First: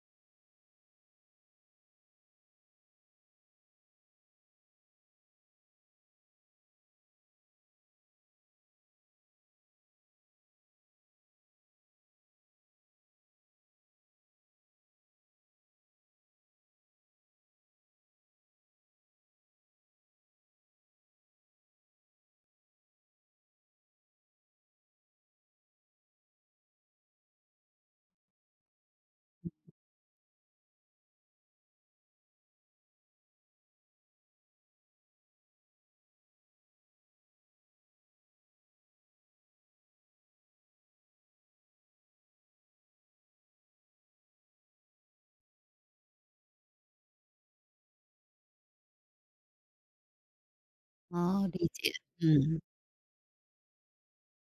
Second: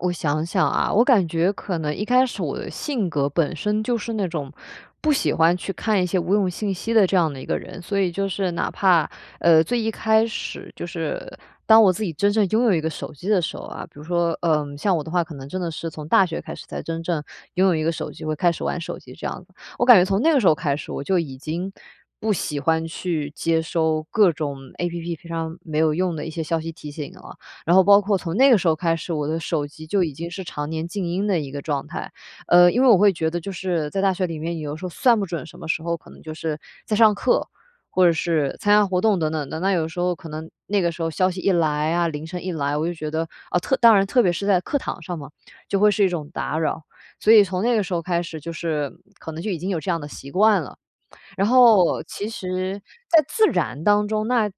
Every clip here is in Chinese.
我想想啊，我感觉可能一开始我的性格本身就是那种不喜欢去看一些无用信息的这样的一个人。所以就是哪怕，呃，最一开始就是当我自己真正拥有一个手机的时候啊，比如说，呃，像我的话，可能真的是从大学开始才真正拥有一个手机，会开始玩手机这样子。我感觉从那个时候开始，我就已经不喜欢去接收各种 App 平常没有用的一些消息提醒了，然后包括从那个时候开始，我手机就已经是常年静音的一个状态。呃，因为我会觉得就是在大学里面有的时候算不准什么时候可能就是在上课，或者是参加活动等等的。那有时候可能那个时候消息一来啊，铃声一来，我就觉得，啊，特当然特别是在课堂上嘛，就会是一种打扰，所以从那个时候开始，就是可能就已经有这样的习惯了。哦，然理解，后其嗯。实在自然当中，那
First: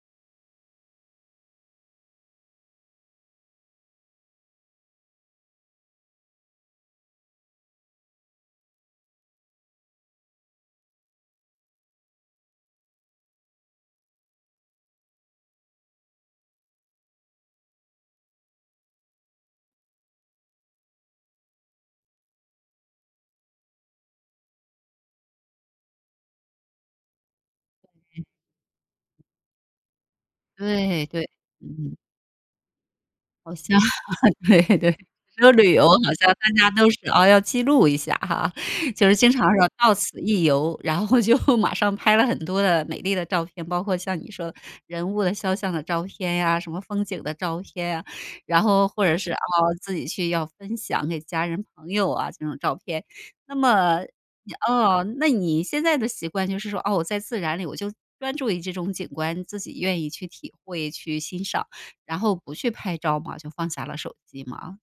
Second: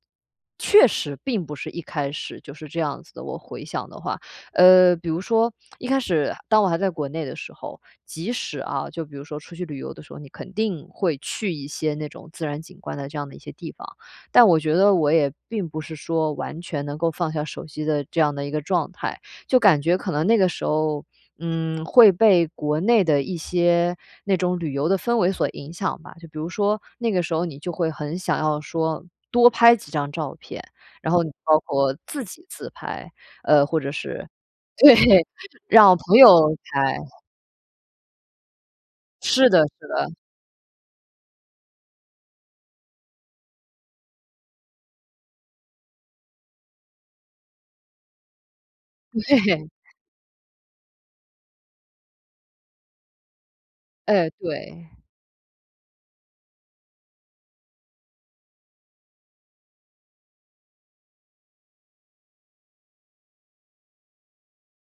确实并不是一开始就是这样子的，我回想的话。呃，比如说一开始当我还在国内的时候，即使啊，就比如说出去旅游的时候，你肯定会去一些那种自然景观的这样的一些地方，但我觉得我也并不是说完全能够放下手机的这样的一个状态。就感觉可能那个时候，嗯，会被国内的一些那种旅游的氛围所影响吧。就比如说那个时候你就会很嗯。想要说多拍几张照片，对然后对，包括嗯。自己自拍，好呃，像或者是，对对，对，说旅游让好朋像大友家都是拍。啊，要记录一下哈，就是经常是的说是“到的。此一游”，然后就马上拍了很多的美丽的照片，包括像你说的，人物肖像的照片呀，什么风景的照片呀，然后或者是，啊，对。自己去要分享给家人、朋友啊，这种照片。那么，诶，你对。嗯，那你现在的习惯就是说：“哦，我在自然里，我就专注于这种景观，自己愿意去体会、去欣赏”，然后不去拍照嘛？就放下了手机吗？